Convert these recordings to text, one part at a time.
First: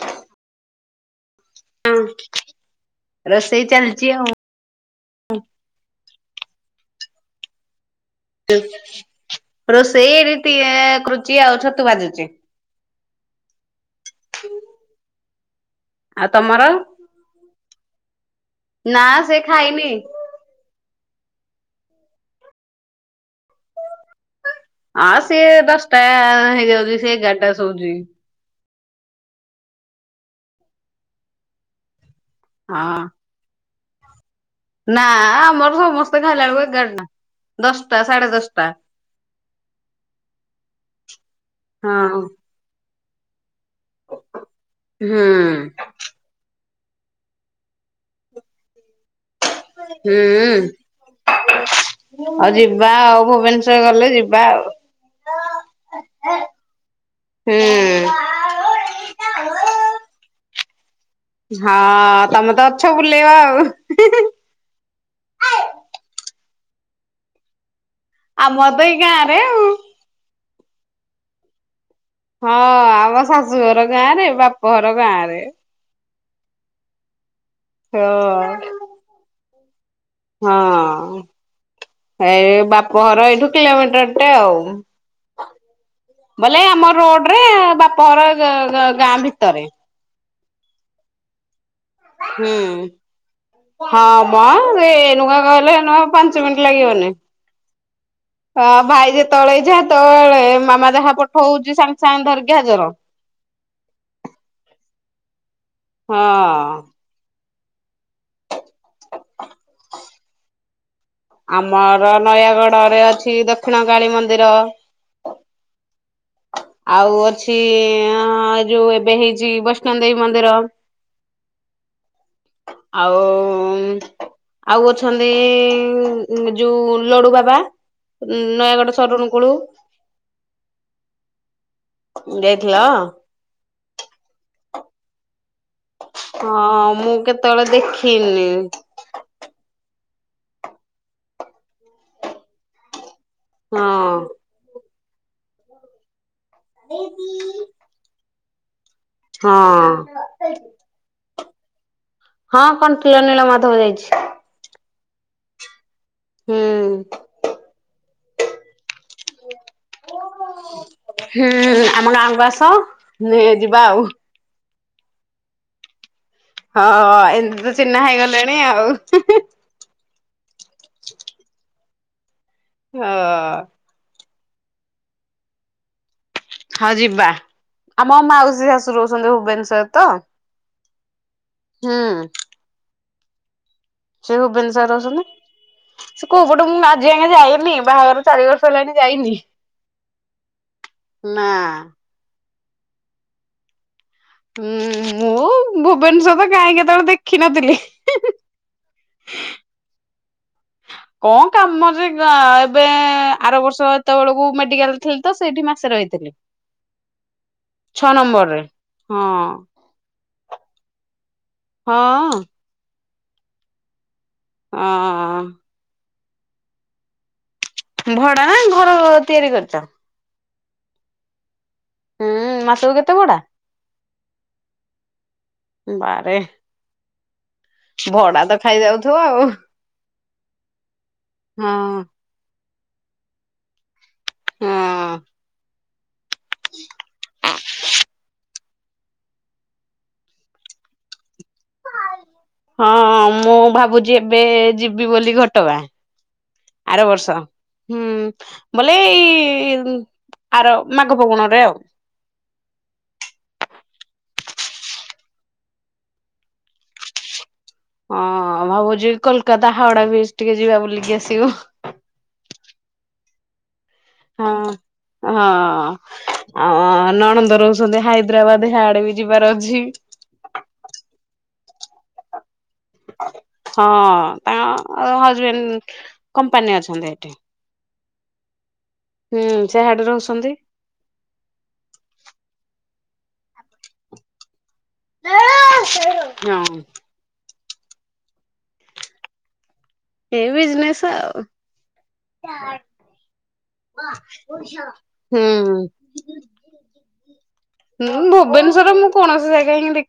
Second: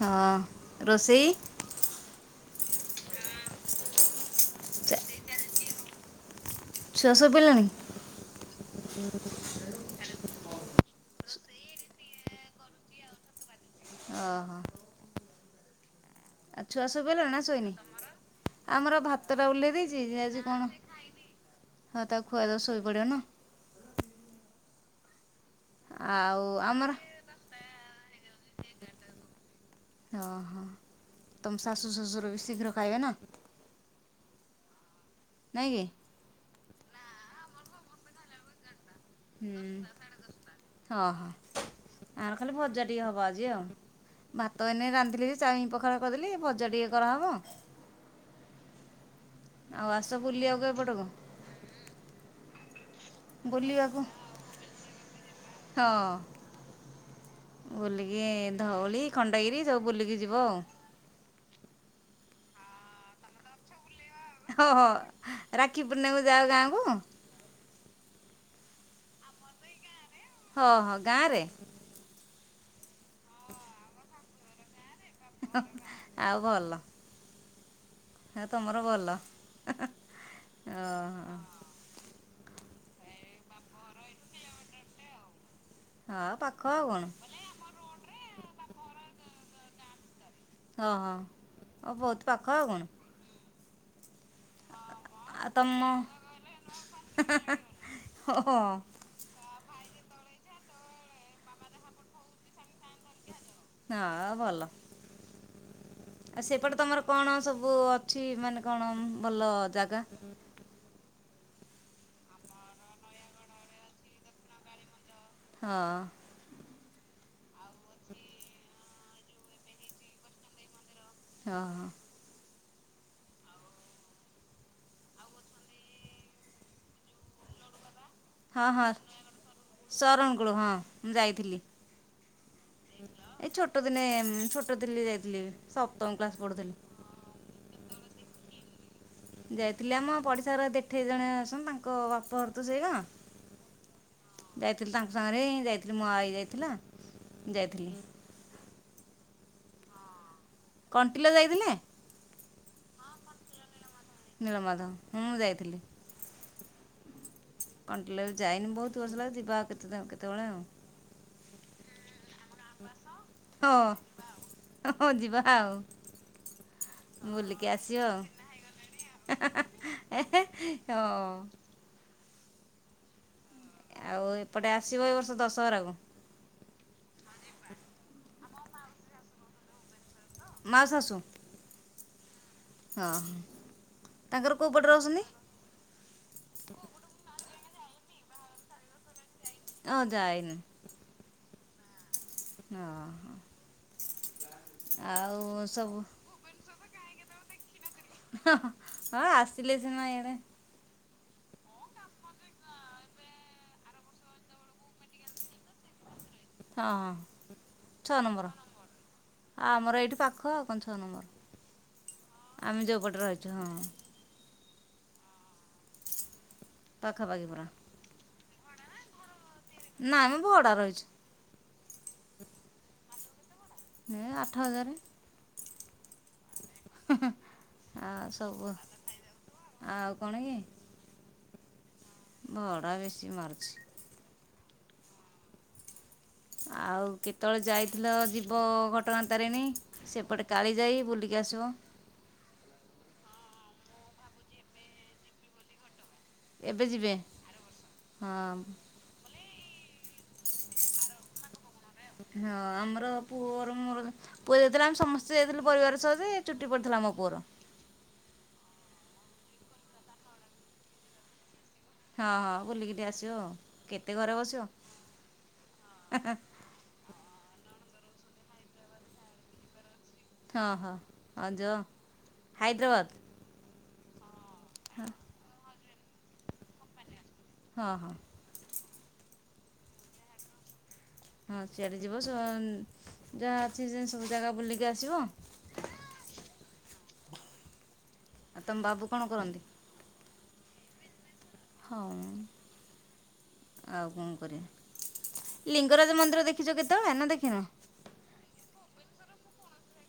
ହଁ ରୋଷେଇ? ହଁ, ରୋଷେଇ ଚାଲିଛି ଆଉ। ଛୁଆ ଶୋଇ ପଇଲାଣିି? ରୋଷେଇ ରୀତି କୃଚି ଆଉ ଛତୁ ବାଜୁଚି। ଅ ହ। ଆଉ ଛୁଆ ଶୋଇପଇଲା ନା ଶୋଇନି? ଆମର ନା ଭାତ ସେ ଟା ଓହ୍ଲେଇ ଖାଇନି ଦେଇଛି। ଯାଉଛି କଣ ହଁ ତାକୁ ଖୁଆ ଦିଅ ଶୋଇ ପଡିବ ନା। ଆଁ ସିଏ ଦଶଟା ଆଉ ଆମର ହେଇଯାଉଛି ସେ ଏଗାରଟା ଶୋଉଛି। ଓହୋ ହଁ ତମ ଶାଶୁ ଶଶୁର ବି ଶୀଘ୍ର ଖାଇବେ ନା? ନାଁ ନାଇଁ ଆମର କି ସମସ୍ତେ ଖାଇଲା ବେଳକୁ ଏଗାରଟା ଦଶଟା ସାଢେ ଦଶଟା। ହୁଁ ଦଶ ଟା ସାଢେ ଦଶ ଟା ହଁ ହଁ ଆମର ଖାଲି ଭଜା ଟିକେ ହବ ଆଜି ଆଉ। ଭାତ ଏନେ ହୁଁ ରାନ୍ଧିଲି ଯେ ଛାଇଁ ପଖାଳ କରିଦେଲି ଭଜା ଟିକେ କରାହବ। ଆଉ ଆସ ହୁଁ ବୁଲିବାକୁ ଏପଟକୁ ଆଜି ବାହବୁ ଭୁବନେଶ୍ଵର ବୁଲିବାକୁ ଗଲେ ଯିବା ଆଉ। ହଁ। ହୁଁ ବୁଲିକି ଧଉଳି ଖଣ୍ଡଗିରି ସବୁ ବୁଲିକି ଯିବ ଆଉ। ହଁ ତମେ ତ ଅଛ ବୁଲେଇବ ଆଉ ତା ଗାଁକୁ। ଆମର ତ ଏଇ ଗାଁରେ ଆଉ। ହଁ ହଁ ଗାଁରେ ହଁ ଆମ ଶାଶୁଘର ଗାଁ ରେ ବାପ ଘର ଗାଁ ରେ। ଆଉ ଭଲ। ଆଉ ହଁ ତୁମର ଭଲ। ହଁ। ଓହୋ ହେ ବାପଘର ଏଇଠୁ କିଲୋମିଟରଟେ ଆଉ। ହଁ ପାଖ ବୋଲେ ଆଉ ଆମ କଣ ରୋଡ ରେ ବାପ ଘର ଗ ଗ ଗାଁ ଭିତରେ। ଅ ହ ବହୁତ ହୁଁ। ପାଖ ଆଉ କଣ। ହଁ ମ ଏନୁକା ଆଉ ଗଲେ ତମ ଏନୁ ଆଉ ପାଞ୍ଚ ମିନିଟ ଲାଗିବନି। ହଁ ଭାଇ ଯେତେବେଳେ ଇଛା ତ ଏ ମାମା ଯାହା ପଠଉଛି ସାଙ୍ଗେ ସାଙ୍ଗେ ଧରକି ହାଜର। ହଁ ଭଲ ସେପଟେ ହଁ। ତମର କଣ ସବୁ ଚି ମାନେ କଣ ଭଲ ଜାଗା। ଆମର ନୟାଗଡରେ ଅଛି ଦକ୍ଷିଣ କାଳୀ ମନ୍ଦିର। ହଁ। ଆଉ ଅଛି ହଁ ଯୋଉଁ ଏବେ ହେଇଛି ବୈଷ୍ଣବ ଦେବୀ ମନ୍ଦିର। ହଁ- ହଁ। ଆଉ ଉଁ ଆଉ ଅଛନ୍ତି ଯୋଉ ଲଡୁ ବାବା। ହଁ ହଁ ନୟାଗଡ଼ ସରୁଣୁ କୁଳୁ ଶରଣ କୋଳ ହଁ ମୁଁ ଯାଇଥିଲି। ଯାଇଥିଲ? ଏଇ ଛୋଟ ଦିନେ ଛୋଟ ଦିଲ୍ଲୀ ଯାଇଥିଲି। ସପ୍ତମ କ୍ଲାସ୍ ପଢ଼ୁଥିଲି ହଁ ମୁଁ କେତେବେଳେ ଦେଖିନି। ଯାଇଥିଲି ଆମ ପଡିଶା ଘର ଦେଠେଇ ଜଣେ ଅଛନ୍ତି ତାଙ୍କ ବାପ ଘର ତ ସେଇ ଗାଁ। ହଁ। ତାଙ୍କ ଯାଇଥିଲି ସାଙ୍ଗରେ ହିଁ ଯାଇଥିଲି ମୋ ଆଇ ଯାଇଥିଲା ଯାଇଥିଲି। ହଁ ହଁ। କଣ୍ଟିଲ ଯାଇଥିଲେ? ହଁ କଣ୍ଟିଲ ନୀଳ ମାଧବ ଯାଇଛି। ନୀଳମାଧବ ମୁଁ ଯାଇଥିଲି। ହୁଁ। କଣ୍ଟିଲ ଯାଇନି ବହୁତ ବର୍ଷ ହେଲା ଯିବା ଆଉ କେତେ କେତେବେଳେ ଆଉ। ହୁଁ ଆମ ଗାଁକୁ ଆସ ଯିବା ଆଉ। ହୁଁ ଯିବା ଆଉ। ହଁ ଏମତି ବୁଲିକି ତ ଚିହ୍ନା ଆସିବା ହେଇଗଲେଣି ଆଉ। ଏହେଁ ହଁ। ହ। ଆଉ ଏପଟେ ଆସିବ ଏ ବର୍ଷ ଦଶହରାକୁ। ହଁ ଯିବା ଆମ ମାଉସୀ ଶାଶୁ ରହୁଛନ୍ତି ଭୁବନେଶ୍ଵରରେ ତ ମା ଶାଶୁ। ହୁଁ। ହଁ। ସେ ତାଙ୍କର କେଉଁ ପଟେ ଭୁବେନସ୍ୱର ରହୁଛନ୍ତି ରଛନ୍ତିନ ସେ କୋଉ ପଟୁ ମୁଁ ଆଜି ଆ ଯାଇବି ନି ବାହାଘର ଚାରି ବର୍ଷ ହେଲାଣି ଯାଇନି। ଓ ଯାଇନି? ନା। ହଁ। ହୁଁ ଆଉ ମୁଁ ସବୁ ଭୁବନେଶ୍ୱର ତ କାହିଁ କେତେବେଳେ ଦେଖିନଥିଲି। ହଁ ଆସିଲେ ସିନା ଏଣେ କଣ କାମ ଯେ ଏବେ ଆର ବର୍ଷ ଯେତେବେଳକୁ ମେଡିକାଲ ଥିଲି ତ ସେଇଠି ମାସେ ରହିଥିଲି। ହଁ ଛଅ ନମ୍ବର ହଁ ଆ ଆମର ଏଇଠି ପାଖ ଆଉ କଣ ଛଅ ହଁ। ନମ୍ବର ଆମେ ଯୋଉପଟ ରହୁଛୁ ହଁ। ହଁ। ପାଖା ପାାଖି ପୁରା। ଭଡା ନା ଘର ତିଆରି କରି ନାଇଁ ମୁଁ ଭଡା ରହିଛି। ହୁଁ ମାସକୁ କେତେ ଭଡା? ଏଁ ଆଠ ହଜାର। ବାରେ ହୁଁ ହୁଁ ଆଉ ଭଡା ତ ସବୁ ଖାଇଯାଉଥିବ ଆଉ ଆଉ କଣ କି ହଁ। ଭଡ଼ା ବେଶୀ ମାରୁଛି। ହୁଁ। ଆଉ କେତେବେଳେ ଯାଇଥିଲ ଯିବ ଘଟଣା ତାରିଣୀ ସେପଟେ କାଳି ଯାଇ ବୁଲିକି ଆସିବ ହଁ ମୁଁ ଭାବୁଛି ଏବେ ଯିବି ବୋଲି ଘଟଗାଁ। ଏବେ ଆର ଯିବେ ବର୍ଷ ହୁଁ ହଁ ବୋଲେ ଏଇ ଆର ମାଘ ଫଗୁଣରେ ଆଉ ହଁ ଆମର ପୁଅର ମୋର ପୁଅ ଯାଇଥିଲା ଆମେ ସମସ୍ତେ ଯାଇଥିଲୁ ପରିବାର ସହିତ ଚୁଟି ପଡିଥିଲା ଆମ ପୁଅର। ହଁ ଭାବୁଛି କୋଲକାତା ହାଓଡା ବି ଟିକେ ଯିବା ବୁଲିକି ଆସିବୁ। ହଁ ହଁ ବୁଲିକି ଆସିବ ଆଉ କେତେ ଘରେ ହଁ ବସିବ ହଁ ଆ ନଣନ୍ଦ ରୋ ହାଇଦ୍ରାବାଦ ଆଡେ ବି ଯିବାର ଅଛି। ହଁ ହଁ ହ ଯା ହାଇଦ୍ରାବାଦ ହଁ ତାଙ୍କ ହଜବେଣ୍ଡ କମ୍ପାନୀ ଅଛନ୍ତି ଏଠି। ହଁ ହଁ। ହୁଁ ସେ ହାଡ ରହୁଛନ୍ତି। ହଁ ସିଆରି ଯିବ ଯାହା ଅଛି ସେ ସବୁ ଜାଗା ବୁଲିକି ବୁଲିକି ଆସିବ। ହଁ ଆଉ ତମ ବାବୁ କଣ କରନ୍ତି? ଏ ବିଜନେସ ଆଉ। ହଁ। ହୁଁ। ଲିଙ୍ଗରାଜ ମନ୍ଦିର ଦେଖିଛ କେତେବେଳେ ନା ଦେଖିନ? ହୁଁ ଭୁବନଶ୍ଵର ମୁଁ କୌଣସି ଜାଗା ହିଁ ଦେଖି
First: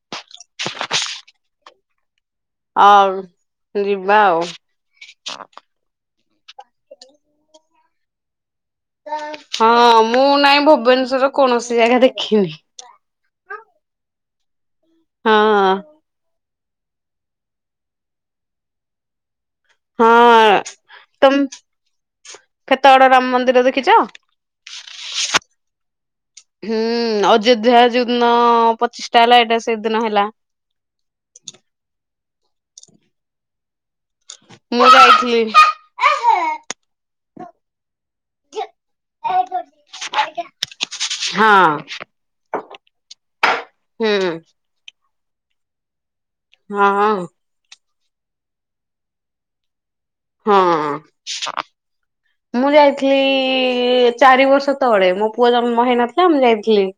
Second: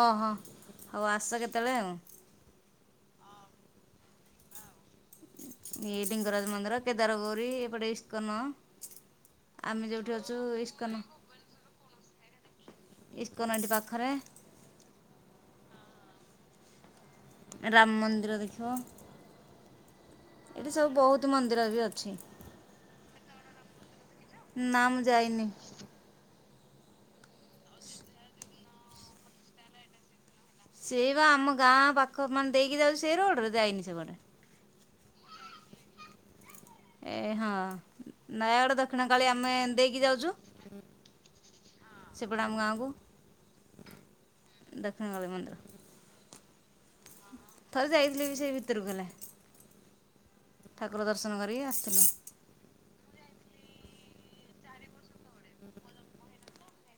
ଓହୋ ହଉ ଆସ କେତେବେଳେ ଆଉ ଆଉ ଯିବା ଆଉ ଏଇ ଲିଙ୍ଗରାଜ ମନ୍ଦର କେେଦର ଗୋରି ଏପଟ ଇସ୍କନ ହଁ ଆମେ ଯେଉଁଠି ମୁଁ ଅଛୁ ନାଇଁ ଇସ୍କନ ଭୁବନେଶ୍ଵର କୌଣସି ଜାଗା ଦେଖିନି। କନାଣ୍ଡି ପାଖରେ ହଁ। ରାମ ମନ୍ଦିର ଦେଖିବ। ହଁ ଏଠି ସବୁ ବହୁତ ତମ ମନ୍ଦିର ବି ଅଛି [inaudible] କେତେ ବଡ ରାମ ମନ୍ଦିର ଦେଖିଛ? ନାମୁଁ ଯାଇନି। ହୁଁ ଅଯୋଧ୍ୟା ଯୋଉଦିନ ପଚିଶ ଟା ହେଲା ଏଇଟା ସେଇଦିନ ହେଲା। ସେଇ ବା ଆମ ଗାଁ ପାଖ ମାନେ ଦେଇକି ଯାଉ ସେଇ ରୋଡରେ ଯାଇନି ସେପଟେ ମୁଁ ଯାଇଥିଲି। ଏ ହଁ ନୟାଗଡ ଦକ୍ଷିଣ କାଳି ଆମେ ଦେଇକି ଯାଉଛୁ। ହଁ ସେପଟେ ଆମ ଗାଁକୁ [inaudible] ହୁଁ। [unintelligible] ମନ୍ଦିର ହଁ। ଥରେ ଯାଇଥିଲି ବି ସେଇ ଭିତରକୁ ହେଲେ [inaudible] ହଁ ଠାକୁର ଦର୍ଶନ କରିକି ଆସିଥିଲୁ। [inaudible] ମୁଁ ଯାଇଥିଲି। ଚାରି ବର୍ଷ ତଳେ ମୋ ପୁଅ ଜ ମ ହେଇ ନଥିଲା ମୁଁ ଯାଇଥିଲି।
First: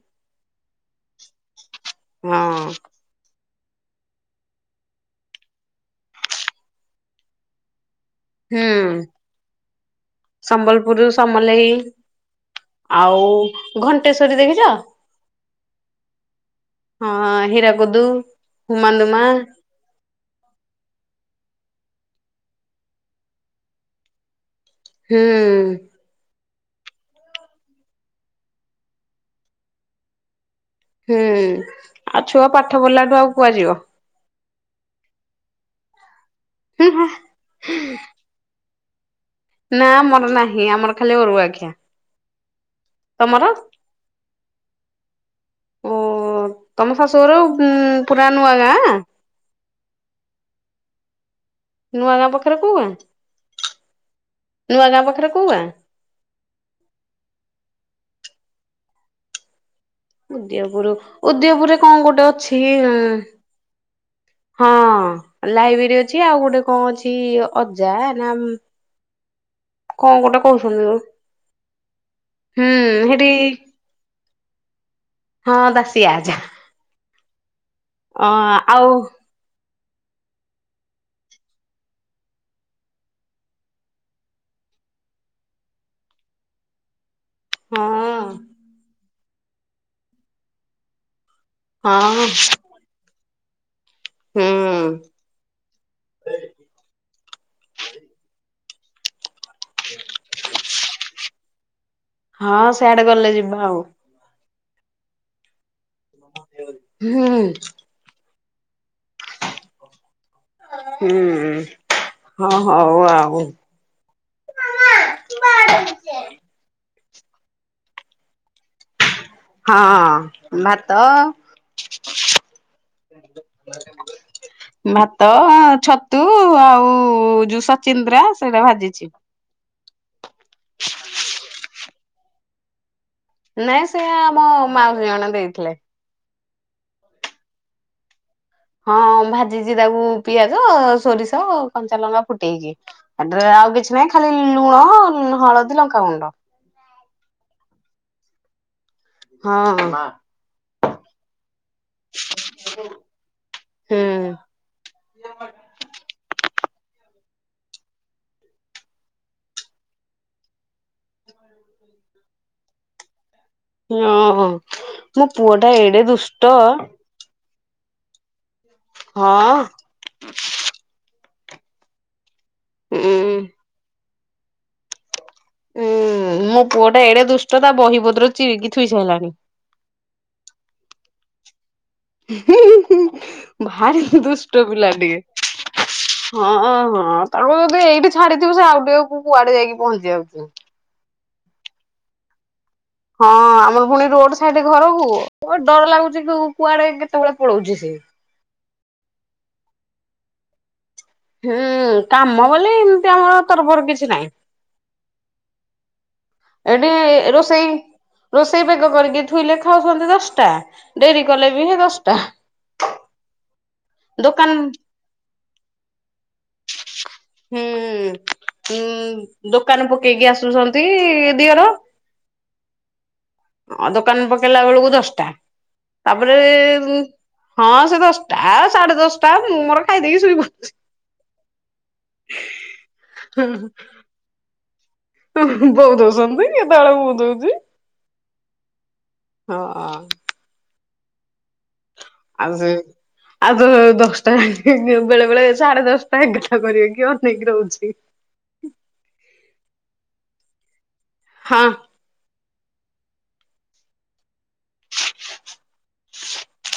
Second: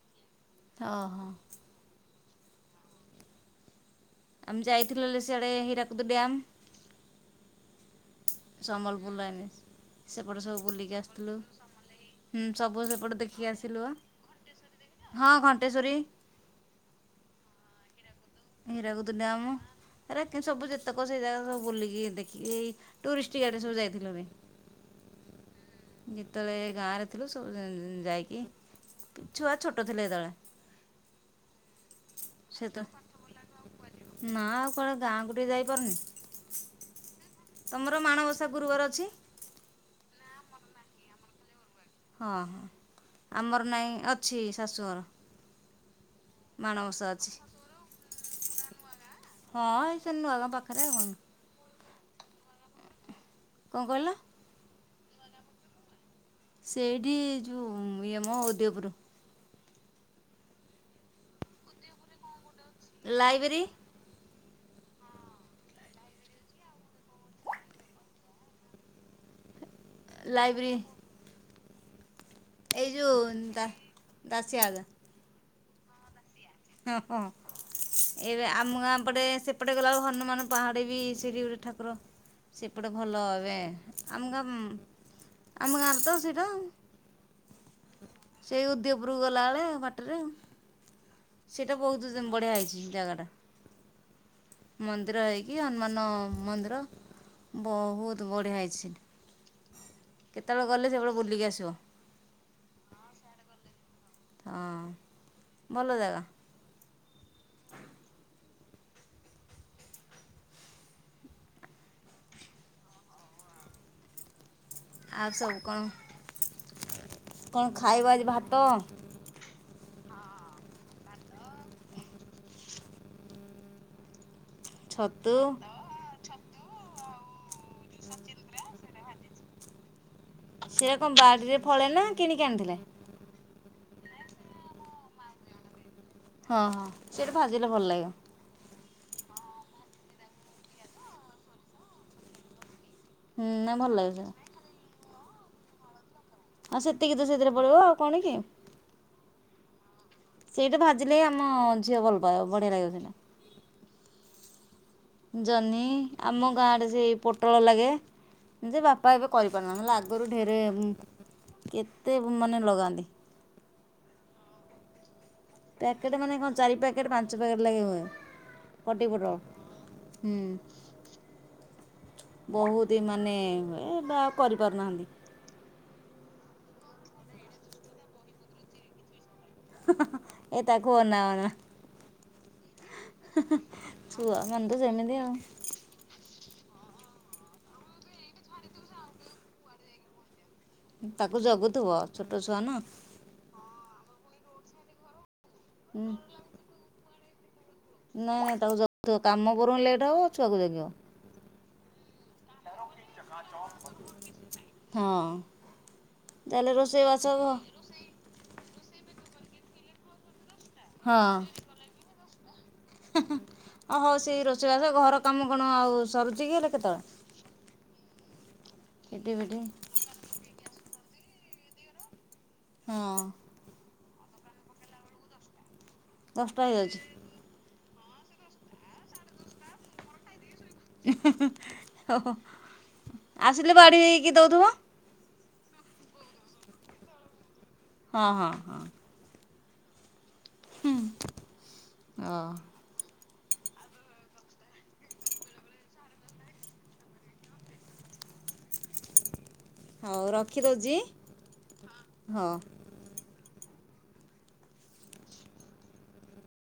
ଅ ହଁ। ହଁ। ଆମେ ଯାଇଥିଲ ସଆଡେ ହୀରାକୁଦ ଡାମ୍ ହୁଁ ସମ୍ବଲପୁର ଲାଇନି ସମ୍ବଲପୁର ସମଲେଇ ହୁଁ ସବୁ ସେପଟେ ଆଉ ଦେଖିକି ଆସିଲୁ ବା। ଘଣ୍ଟେଶ୍ଵରୀ ଦେଖିଛ? ହଁ ଘଣ୍ଟେଶ୍ଵରୀ ହଁ ହୀରାକୁୁଦୁ ହୀରାକୁଦୁ ଡାମ୍ ଏରାକ ସବୁ ଯେତେକ ସେଇ ସବୁ ବୁଲିକି ଦେଖିକି ଏ ଟୁରିଷ୍ଟ ଗାଡି ରେ ସବୁ ଯାଇଥିଲୁ ମେ ହୁଁ। ଯେତେବେଳେ ଗାଁ ରେ ଥିଲୁ ସବୁ ଯାଇକି ଛୁଆ ଛୋଟ ଥିଲେ ଯେତେଳେ ହୁଁ ଆଉ ଛୁଆ ସେତ ପାଠ ପଢ଼ିଲାଠୁ ଆଉ କୁଆ ଯିବ କଣ ଗାଁ କୁ ଟିକେ ଯାଇପାରୁନି ହୁଁ ହୁଁ [inaudible] ତମର ମାଣବସା ଗୁରୁବାର ଅଛି? ନା ଆମର ନାହିଁ ଆମର ଖାଲି ଅରୁଆଖିଆ। ହଁ ହଁ ଆମର ନାହିଁ ଅଛି ଶାଶୁଘର। ଓ ତମ ମାଣବସା ଅଛି ଶାଶୁଘର ପୁରା ନୂଆ ଗାଁ? ହଁ ସେଇ ନୂଆ ଗାଁ ପାଖରେ ଆଉ କଣ। ନୂଆ ଗାଁ ପାଖରେ କୋଉ ଗାଁ? କଣ କହିଲ? ନୂଆ ଗାଁ ପାଖରେ କୋଉ ଗାଁ? ସେଇଠି ଯୋଉ ଇଏ ମୋ ଓଦୟପୁର। ଉଦୟପୁର ଉଦୟପୁରରେ କଣ ଗୋଟେ ଅଛି ଉଁ ମ୍ ଲାଇବ୍ରେରୀ ହଁ ଲାଇବ୍ରେରୀ ଅଛି ଆଉ ଗୋଟେ କଣ ଅଛି ଅଜା ନା ମ୍ ହ କଣ ଗୋଟେ କହୁସନ୍ତି ଆଉ। ଏଇ ଯୋଉ ଦା ଦାସିଆ କା ହଁ ଦସିଆ ଆଜା। ତ ଅଁ ଏବେ ଆମ ଆଉ ଗାଁ ପଟେ ସେ ଏପଟେ ଗଲାବେଳେ ହନୁମାନ ପାହାଡେ ବି ସେବି ଗୋଟେ ଠାକୁର ସେପଟେ ଭଲ ଏବେ ଆମ ଗା ଆମ ଗାଁରେ ତ ସେଇତ ହଁଅ। ଓପର କୁ ଗଲାବେଳେ ବାଟରେ [inaudible] ସେଇଟା ବହୁତ ହଁ ବଢିଆ ହେଇଛି ଜାଗାଟା। ହୁଁ ମନ୍ଦିର ହେଇକି ହନୁମାନ ମନ୍ଦିର ବହୁତ ବଢିଆ ହେଇଛି। କେତେବେଳେ ଗଲେ ସେପଟେ ବୁଲିକି ଆସିବ। ହଁ ସେଆଡେ ଗଲେ ଯିବା ଆଉ। ହଁ। ଭଲ ଜାଗା ହୁଁ। ହୁଁ ହଁ ହଉ ଆଉ ଆଉ ସବୁ କଣ, କଣ ଖାଇବ ଆଜି ଭାତ? ହଁ ଭାତ ଭାତ ଛତୁ ଅଁ ଛତୁ। ଆଉ ଯୋଉ ସଚିନ୍ଦ୍ରା ସେଇଟା ଭାଜିଛି। ସେ କଣ ବାରିରେ ଫଳେ ନା କିଣିକି ଆଣିଥିଲେ? ନାଇଁ ସେ ଆମ ମାଉସୀ ଜଣେ ଦେଇଥିଲେ। ହଁ ହଁ ସେଟା ଭାଜିଲେ ଭଲ ଲାଗେ। ହଁ ହଁ ଭାଜିଛି ତାକୁ ପିଆଜ ସୋରିଷ କଞ୍ଚା ଲଙ୍କା ଫୁଟେଇକି। ଏଟାରେ ହୁଁ ନା ଆଉ ଭଲ କିଛି ଲାଗିବ ନାହିଁ ସେଇଟା ଖାଲି ଲୁଣ, ହଳଦୀ, ଲଙ୍କାଗୁଣ୍ଡ। ଆଉ ସେତିକି ତ ସେଥିରେ ପଡିବ ଆଉ କଣ କି? ହଁ ସେଇଟା ଭାଜିଲେ ଆମ ଝିଅ ଭଲପାଇବ ବଢିଆ ଲାଗିବ ସେଇଟା। ହଁ। ଜହ୍ନି ଆମ ଗାଁରେ ସେଇ ପୋଟଳ ଲାଗେ, ଯେ ବାପା ଏବେ କରିପାରୁନାହାନ୍ତି ନହେଲେ ଆଗରୁ ଢେରେ କେତେ ମାନେ ଲଗାନ୍ତି। ଓହୋ ମୋ ପୁଅ ଟା ଏଡେ ଦୁଷ୍ଟ। ଲାଗି ହୁଏ, ଫଟି ପୋଟଳ ହଁ ହୁଁ। ବହୁତ ହି ମାନେ ଉଁ। ବା କରିପାରୁନାହାନ୍ତି। ଉଁ ମୋ ପୁଅ ଟା ଏଡେ ଦୁଷ୍ଟ ତା ବହି ପତ୍ର ଚିରିକି ଥୋଇ ସାରିଲାଣି। ଏଇ ତାକୁ ଅନା ଅନା। ଭାରି ଦୁଷ୍ଟ ଛୁଆମାନେ ତ ପିଲା ସେମିତି ଆଉ ଟିକେ। ହଁଁ ହଁ ତାଙ୍କୁ ଯଦି ଏଇଠି ଛାଡିଥିବୁ ସେ ଆଉ ଟିକକୁ କୁଆଡେ ଯାଇକି ପହଞ୍ଚି ଯାଉଥିବ। ତାକୁ ଜଗୁଥିବ ଛୋଟ ଛୁଆ ନା। ହଁ ଆମର ପୁଣି ରୋଡ ସାଇଡ ଘରକୁ, ଡର ଲାଗୁଛି କୁଆଡେ କେତେବେଳେ ପଳଉଛି ସେ। ନାଇଁ ନାଇଁ ତାକୁ ଜଗୁଥିବ କାମ ବରଂ ଲେଟ୍ ହବ ଛୁଆକୁ ଜାଗିବ। ହୁଁ କାମ ବୋଲି ଏମିତି ଆମର ତରବର୍ କିଛି ନା। ହଁ ତାହେଲେ ଏଠି ରୋଷେଇବାସ ରୋଷେଇ ରୋଷେଇ ବେଗ କରିକି ଥୋଇଲେ ଖାଉଛନ୍ତି ଦଶଟା। ହଁ ଡେରି କଲେ ବି ହେ ଦଶଟା। ଓ ହଉ ସେଇ ଦୋକାନ ରୋଷେଇବାସ ଘର କାମ କଣ ଆଉ ସରୁଛି କି ହେଲେ ହୁଁ କେତେବେଳେ। ହୁଁ ପିଟି ଉଁ ପିଟି ଦୋକାନ ପକେଇକି ଆସୁଛନ୍ତି ଦିଅର। ହଁ। ଦୋକାନ ପକେଇଲା ବେଳକୁ ଦଶଟା ତାପରେ ଦଶଟା ଉଁ ହେଇଯାଉଛି ହଁ। ଦଶଟା ସାଢେ ଦଶଟା ମୁଁ ମୋର ଖାଇଦେଇକି ଶୋଇପ ଓହୋ, ଆସିଲେ ବାଢି ହେଇକି ଦଉଥିବ? ହୁ ଉଁ ବୋଉ ଦଉସନ୍ତି, କେତେବେଳେ ମୁଁ ଦଉଛି। ହଁ ହଁ ହଁ। ହଁ। ହୁଁ। ଆଉ ସେ ଆଉ ତ ଦଶଟା ବେଳେ ବେଳେ ସାଢେ ଦଶଟା ଏଗାରଟା କରିବେ କିଏ ଅନେଇକି ରହୁଛି? ହଉ ରଖିଦଉଛି, ହଁ ହଁ।